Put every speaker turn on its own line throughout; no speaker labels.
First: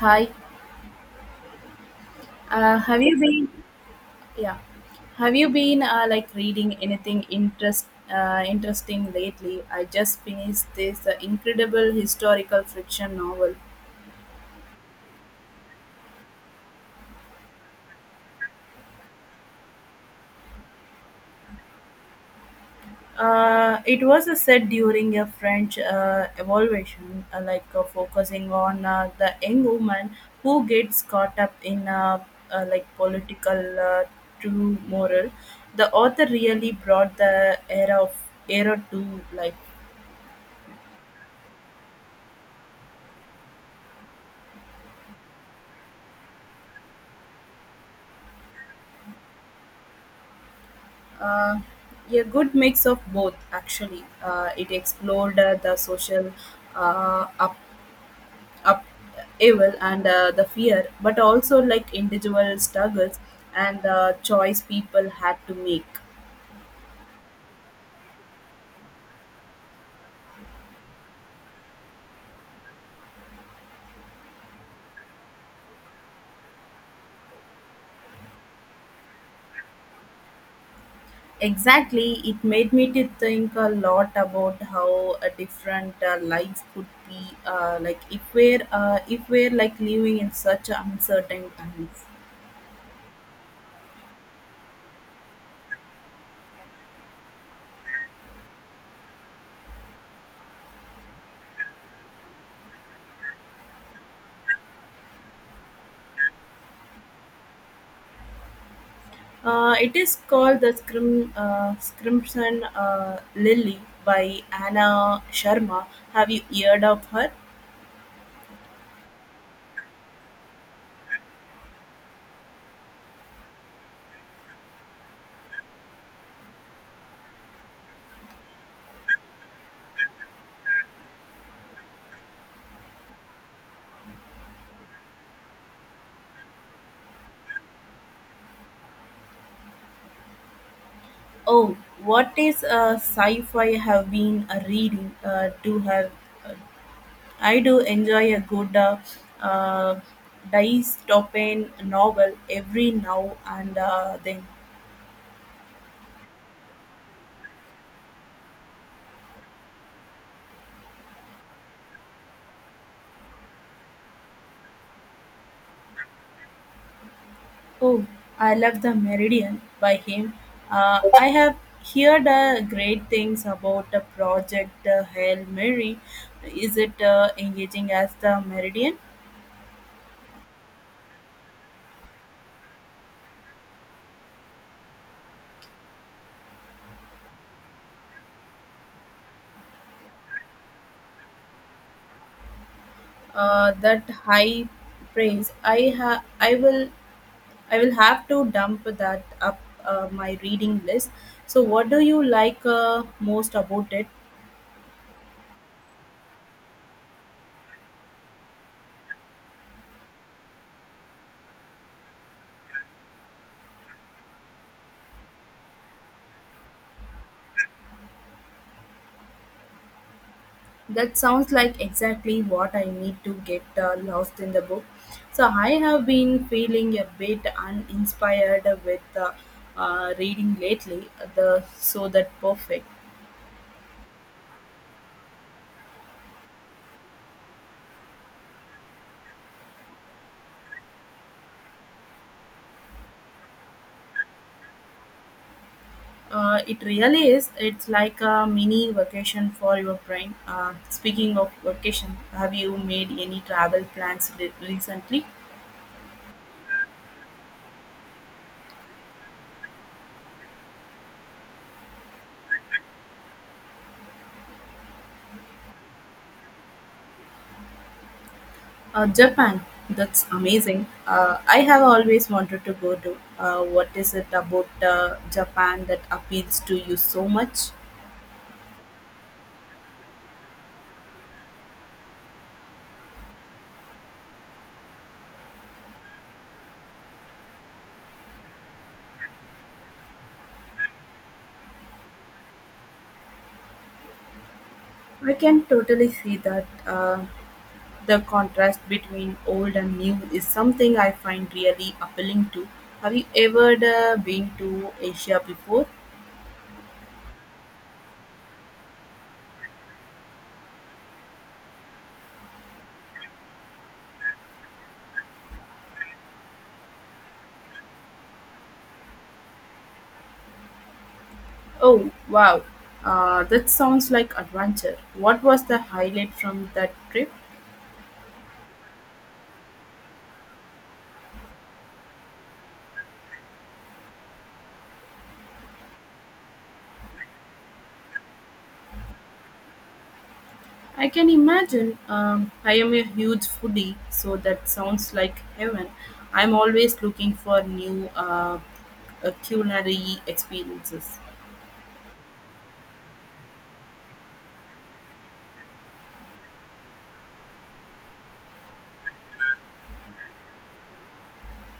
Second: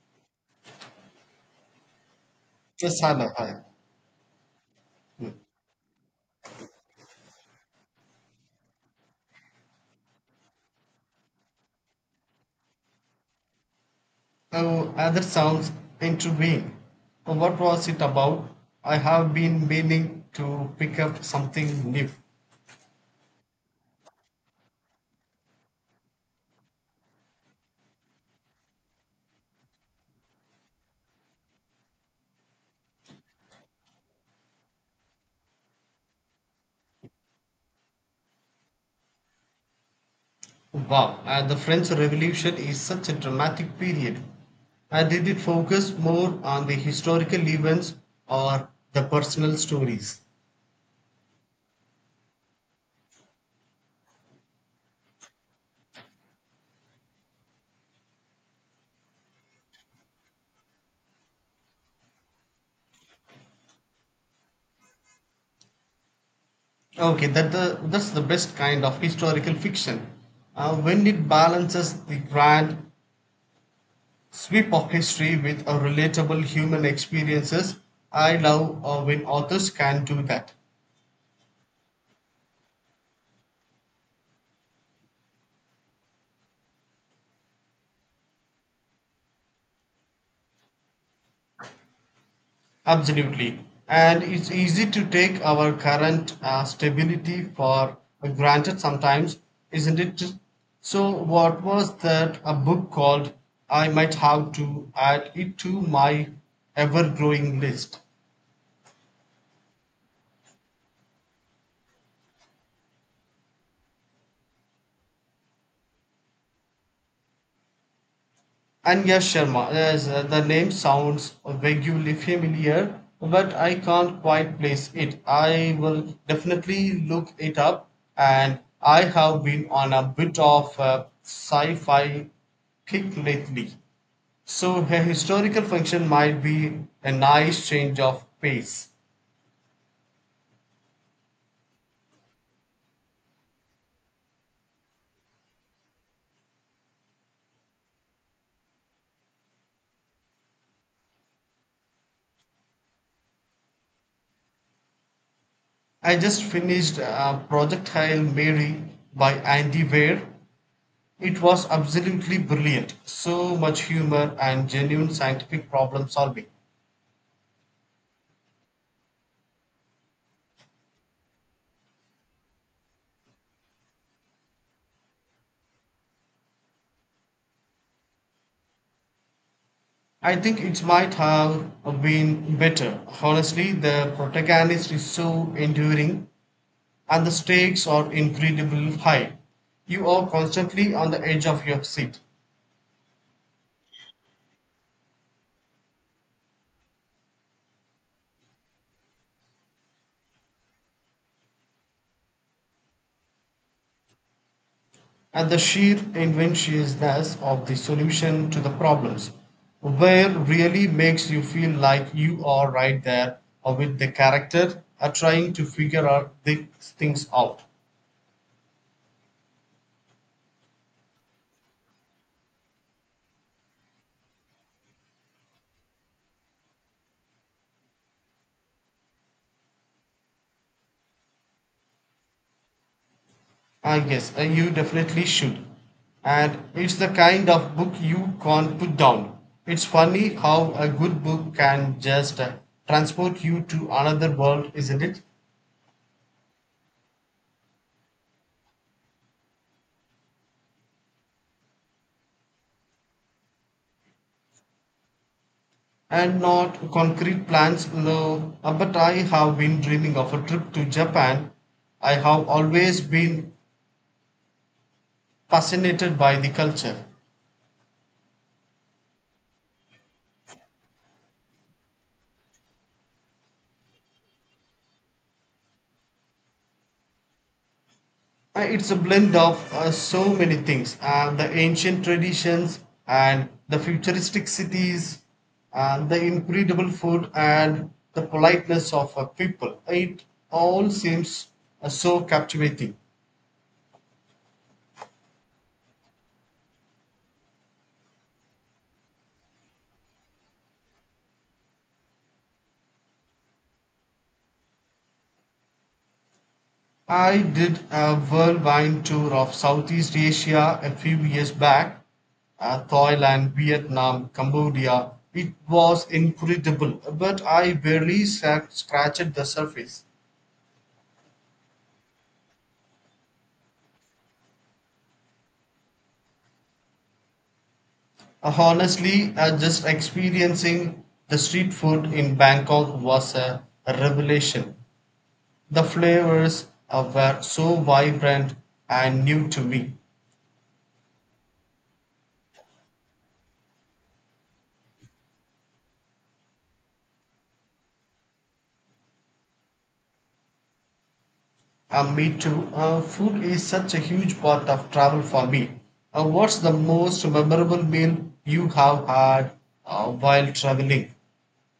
Hi, have you
Sana,
been?
hi.
Yeah,
Mm.
have you been like reading anything interesting lately? I just finished this incredible historical fiction novel.
Oh, other sounds intriguing. Oh, what was it about? I have been meaning to pick up something new.
It was set during a French evaluation, like focusing on the young woman who gets caught up in like political true moral. The author really brought the era of era to life.
Wow, the French Revolution is such a dramatic period. Did it focus more on the historical events or the personal stories?
Uh, a good mix of both, actually. It explored the social up, up evil and the fear, but also like individual struggles and the choice people had to make.
Okay, that's the best kind of historical fiction. When it balances the grand sweep of history with a relatable human experiences. I love when authors can do that.
Exactly, it made me to think a lot about how a different life could be like if we're like living in such uncertain times.
Absolutely. And it's easy to take our current stability for granted sometimes, isn't it? So, what was that a book called? I might have to add it to my ever growing list.
It is called The Scrim, Crimson Lily by Anna Sharma. Have you heard of her?
Anya Sharma. Yes, the name sounds vaguely familiar, but I can't quite place it. I will definitely look it up, and I have been on a bit of a sci-fi kick lately, so a historical function might be a nice change of pace.
Oh, what is sci fi have been reading to have? Uh, I do enjoy a good uh, dystopian novel every now and then.
I just finished Projectile Mary by Andy Weir. It was absolutely brilliant. So much humor and genuine scientific problem solving.
Oh, I love the Meridian by him. I have heard great things about the project Hail Mary. Is it engaging as the Meridian?
I think it might have been better. Honestly, the protagonist is so enduring and the stakes are incredibly high. You are constantly on the edge of your seat.
That high praise. I will have to dump that up my reading list. So, what do you like most about it?
And the sheer inventionlessness of the solution to the problems where really makes you feel like you are right there with the character are trying to figure out these things out.
That sounds like exactly what I need to get lost in the book. So I have been feeling a bit uninspired with reading lately. The so that perfect.
Ah, yes, you definitely should. And it's the kind of book you can't put down. It's funny how a good book can just transport you to another world, isn't it?
It really is. It's like a mini vacation for your brain. Speaking of vacation, have you made any travel plans recently?
And not concrete plans, no. But I have been dreaming of a trip to Japan. I have always been fascinated by the culture.
Japan, that's amazing. I have always wanted to go to. What is it about Japan that appeals to you so much?
It's a blend of so many things: the ancient traditions and the futuristic cities, and the incredible food and the politeness of people. It all seems so captivating.
I can totally see that the contrast between old and new is something I find really appealing to. Have you ever been to Asia before?
I did a worldwide tour of Southeast Asia a few years back: Thailand, Vietnam, Cambodia. It was incredible, but I barely scratched the surface.
Oh, wow. That sounds like adventure. What was the highlight from that trip?
Honestly, just experiencing the street food in Bangkok was a revelation. The flavors were so vibrant and new to me.
I can imagine. I am a huge foodie, so that sounds like heaven. I'm always looking for new culinary experiences.
Me too. Food is such a huge part of travel for me. What's the most memorable meal you have had while traveling?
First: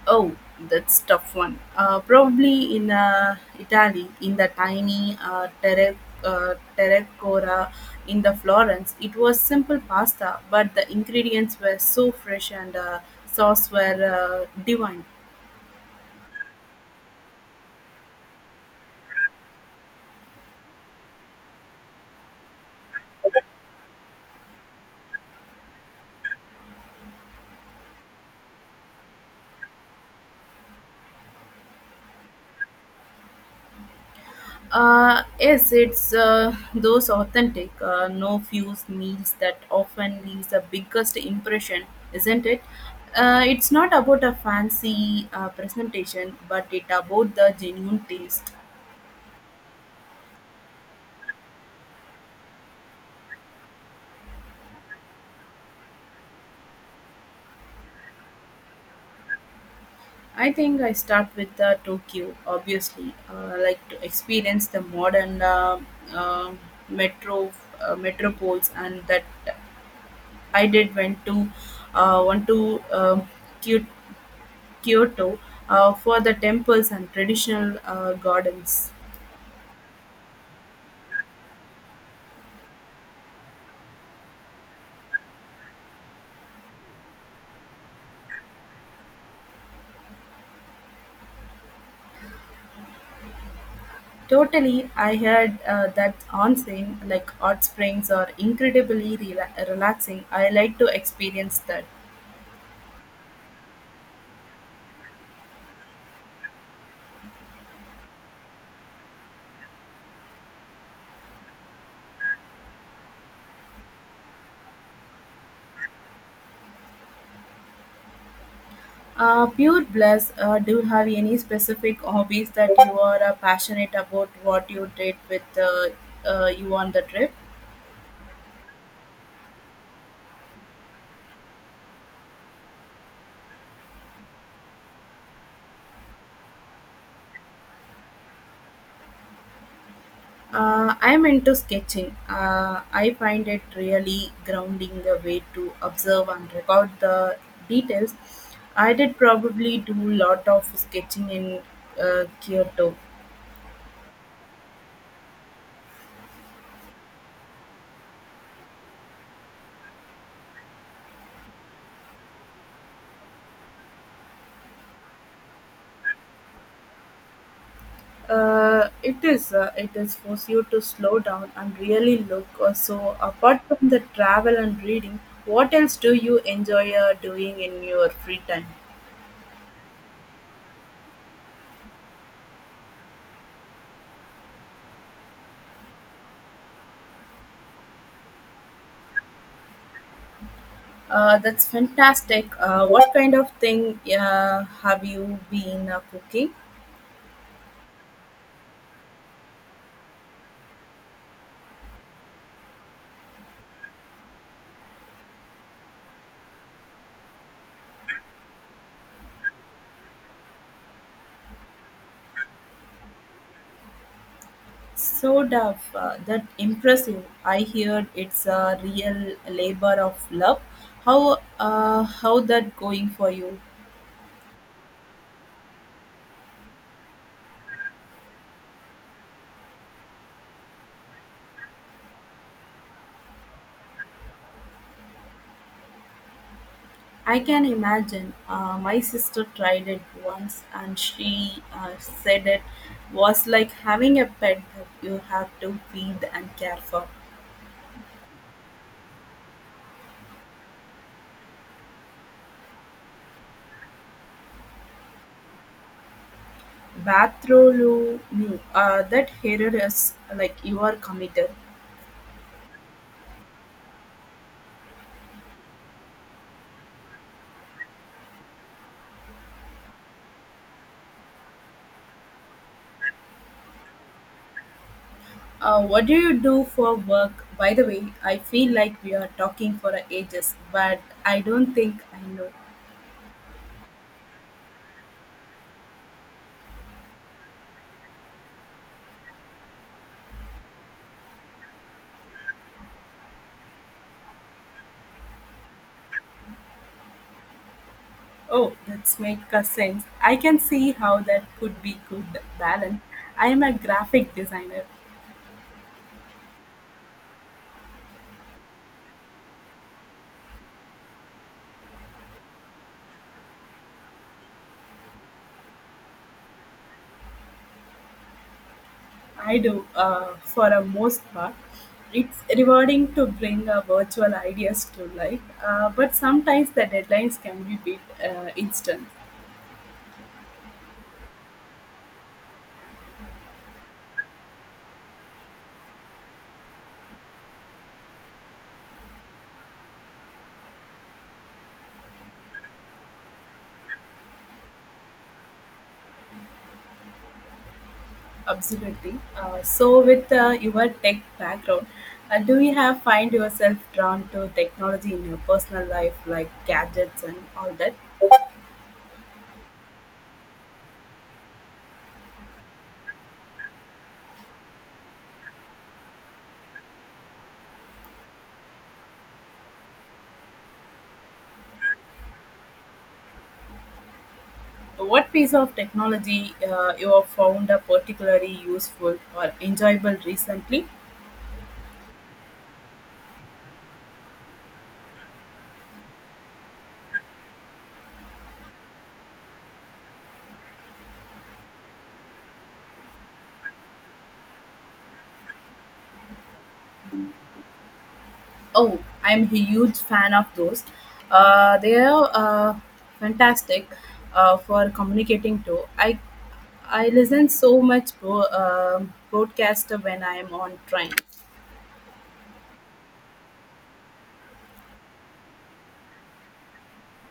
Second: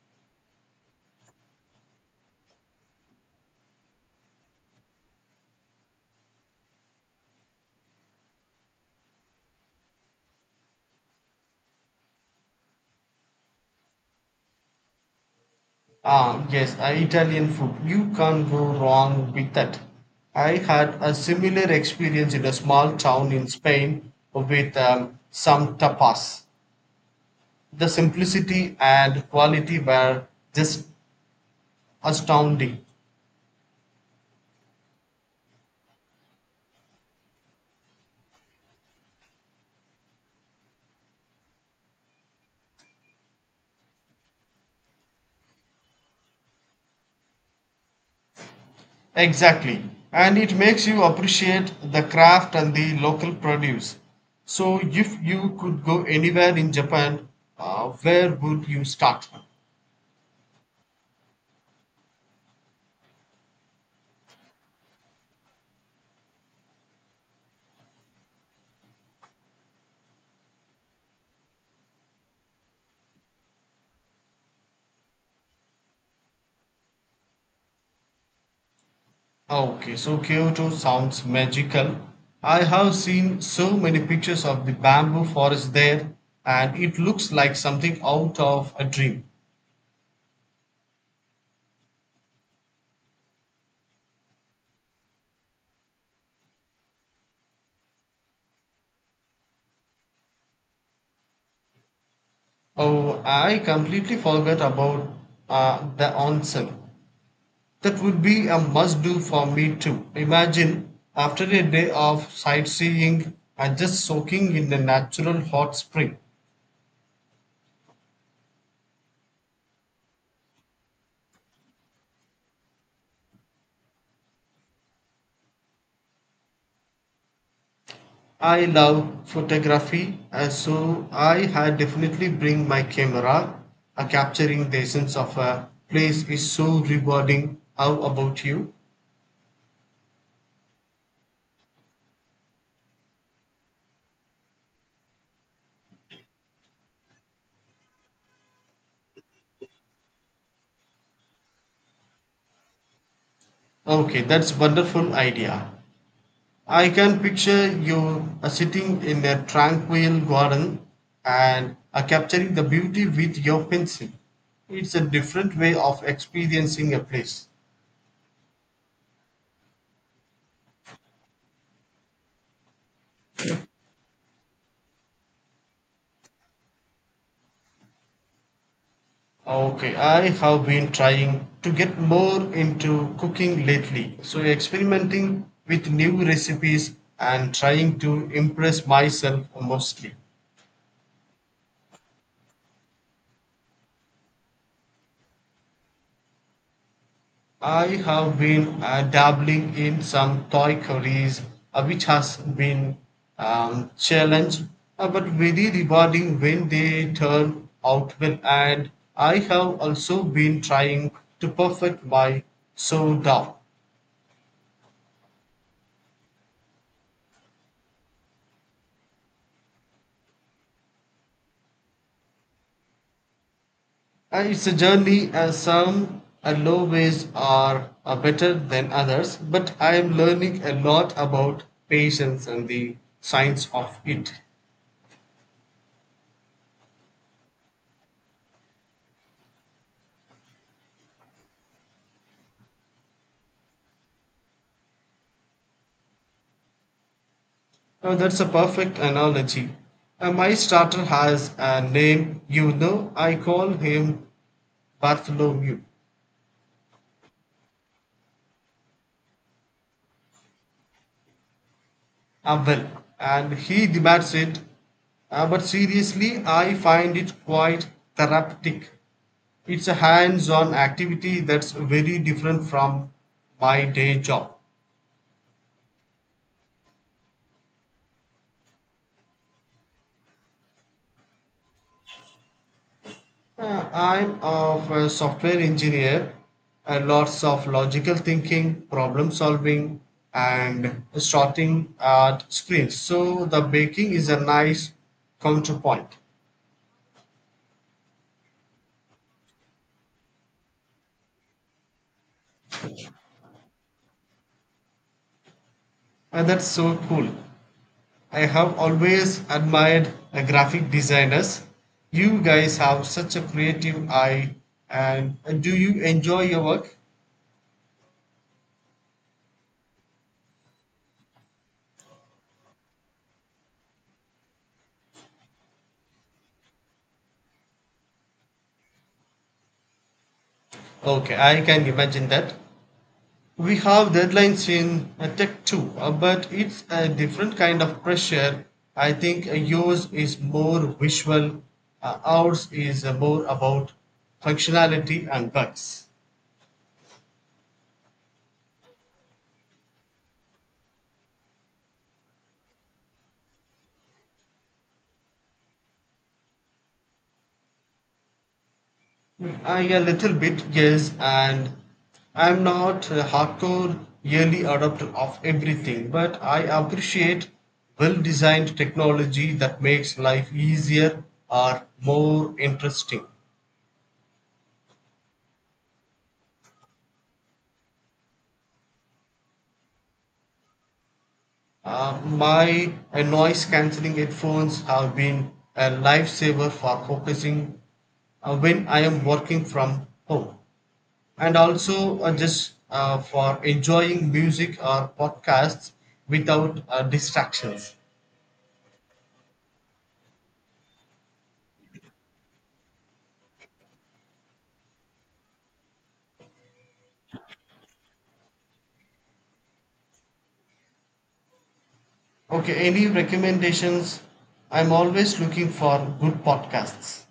Oh, that's tough one. Probably in Italy, in the tiny terracora in the Florence. It was simple pasta, but the ingredients were so fresh and sauce were divine.
Ah, yes, Italian food. You can't go wrong with that. I had a similar experience in a small town in Spain with some tapas. The simplicity and quality were just astounding.
Yes, it's those authentic, no fuse meals that often leaves the biggest impression, isn't it? It's not about a fancy presentation, but it about the genuine taste.
Exactly. And it makes you appreciate the craft and the local produce. So, if you could go anywhere in Japan, where would you start?
I think I start with the Tokyo, obviously, like to experience the modern uh, metro metropoles, and that I did went to want to Kyoto for the temples and traditional gardens.
Okay, so Kyoto sounds magical. I have seen so many pictures of the bamboo forest there, and it looks like something out of a dream.
Totally, I heard that onsen, like hot springs, are incredibly relaxing. I like to experience that.
Oh, I completely forgot about the onsen. That would be a must do for me too. Imagine after a day of sightseeing and just soaking in a natural hot spring.
Pure bliss. Do you have any specific hobbies that you are passionate about? What you did with you on the trip?
I love photography, and so I had definitely bring my camera. Capturing the essence of a place is so rewarding. How about you?
I'm into sketching. I find it really grounding the way to observe and record the details. I did probably do a lot of sketching in Kyoto.
Okay, that's wonderful idea. I can picture you sitting in a tranquil garden and capturing the beauty with your pencil. It's a different way of experiencing a place.
It is force you to slow down and really look. So apart from the travel and reading, what else do you enjoy doing in your free time?
Okay, I have been trying to get more into cooking lately. So, experimenting with new recipes and trying to impress myself mostly.
That's fantastic. What kind of thing have you been cooking?
I have been dabbling in some Thai curries, which has been challenge, but very rewarding when they turn out well. And I have also been trying to perfect my sourdough.
So, tough, that impressive. I heard it's a real labor of love. How that going for you?
And it's a journey, and some low ways are better than others, but I am learning a lot about patience and the science of it.
I can imagine. My sister tried it once, and she said it was like having a pet that you have to feed and care for.
Now, that's a perfect analogy. My starter has a name, you know, I call him Bartholomew.
Bathroom, that hair is like you are committed.
Well, and he demands it. But seriously, I find it quite therapeutic. It's a hands on activity that's very different from my day job.
What do you do for work? By the way, I feel like we are talking for ages, but I don't think I know.
I'm of a software engineer, lots of logical thinking, problem solving, and sorting at sprints. So the baking is a nice counterpoint.
Oh, that's make a sense. I can see how that could be good balance. I am a graphic designer.
And that's so cool. I have always admired graphic designers. You guys have such a creative eye, and do you enjoy your work?
I do for a most part. It's rewarding to bring virtual ideas to life, but sometimes the deadlines can be a bit instant.
Okay, I can imagine that. We have deadlines in tech too, but it's a different kind of pressure. I think yours is more visual, ours is more about functionality and bugs.
Absolutely. So, with your tech background, do you have find yourself drawn to technology in your personal life, like gadgets and all that?
I a little bit, yes, and I'm not a hardcore early adopter of everything, but I appreciate well-designed technology that makes life easier or more interesting.
What piece of technology you have found a particularly useful or enjoyable recently?
My noise cancelling headphones have been a lifesaver for focusing when I am working from home and also just for enjoying music or podcasts without distractions.
Oh, I'm a huge fan of those. They are fantastic for communicating too. I listen so much broadcaster when I am on train.
Okay, any recommendations? I'm always looking for good podcasts.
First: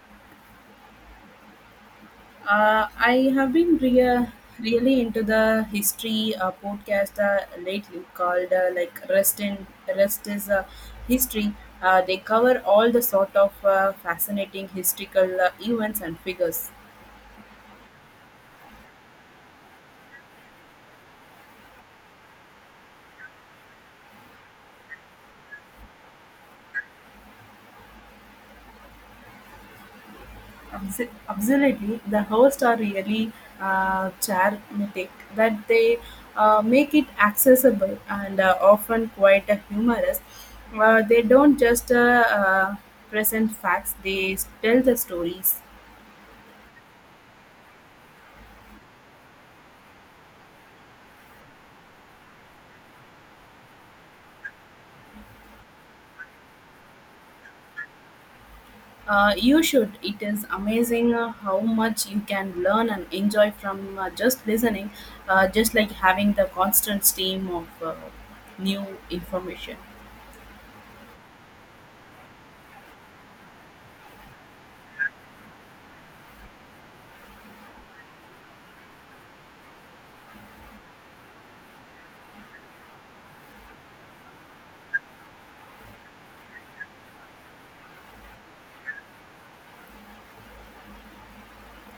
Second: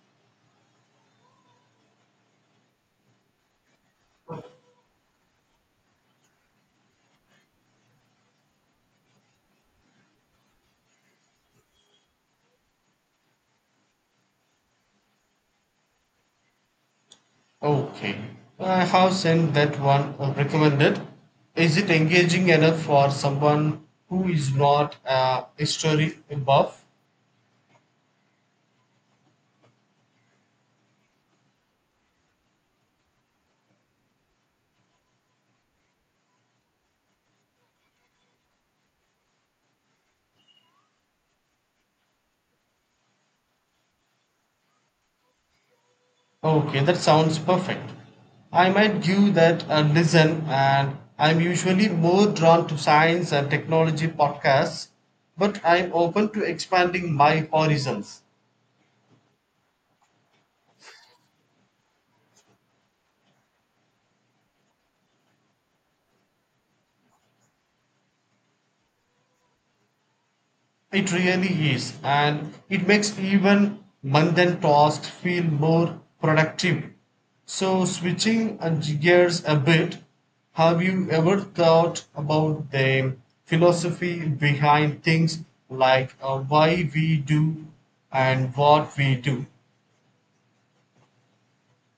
I have been rea- really into the history podcast lately called like Rest is History. They cover all the sort of fascinating historical events and figures.
Okay. I have sent that one recommended. Is it engaging enough for someone who is not a history buff?
Absolutely, the hosts are really charismatic that they make it accessible and often quite humorous. They don't just present facts; they tell the stories.
Okay, that sounds perfect. I might give that a listen, and I'm usually more drawn to science and technology podcasts, but I'm open to expanding my horizons.
You should. It is amazing how much you can learn and enjoy from just listening, just like having the constant stream of new information.
It really is, and it makes even mundane tasks feel more productive. So, switching gears a bit, have you ever thought about the philosophy behind things like why we do and what we do?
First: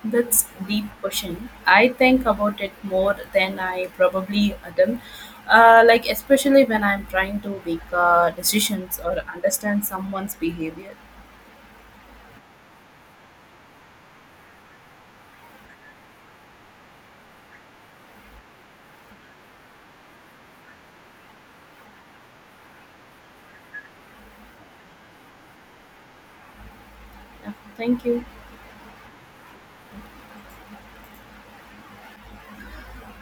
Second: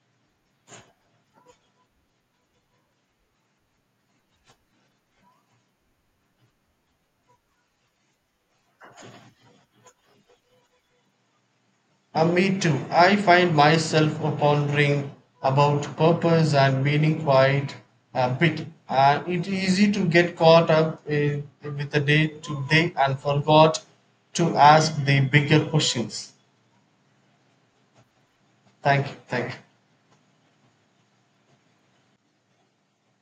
That's deep question. I think about it more than I probably done. Like especially when I'm trying to make decisions or understand someone's behavior.
Me too. I find myself pondering about purpose and meaning quite a bit. And it's easy to get caught up in, with the day to day and forgot to ask the bigger questions.
Yeah, thank you.
Thank you. Thank you.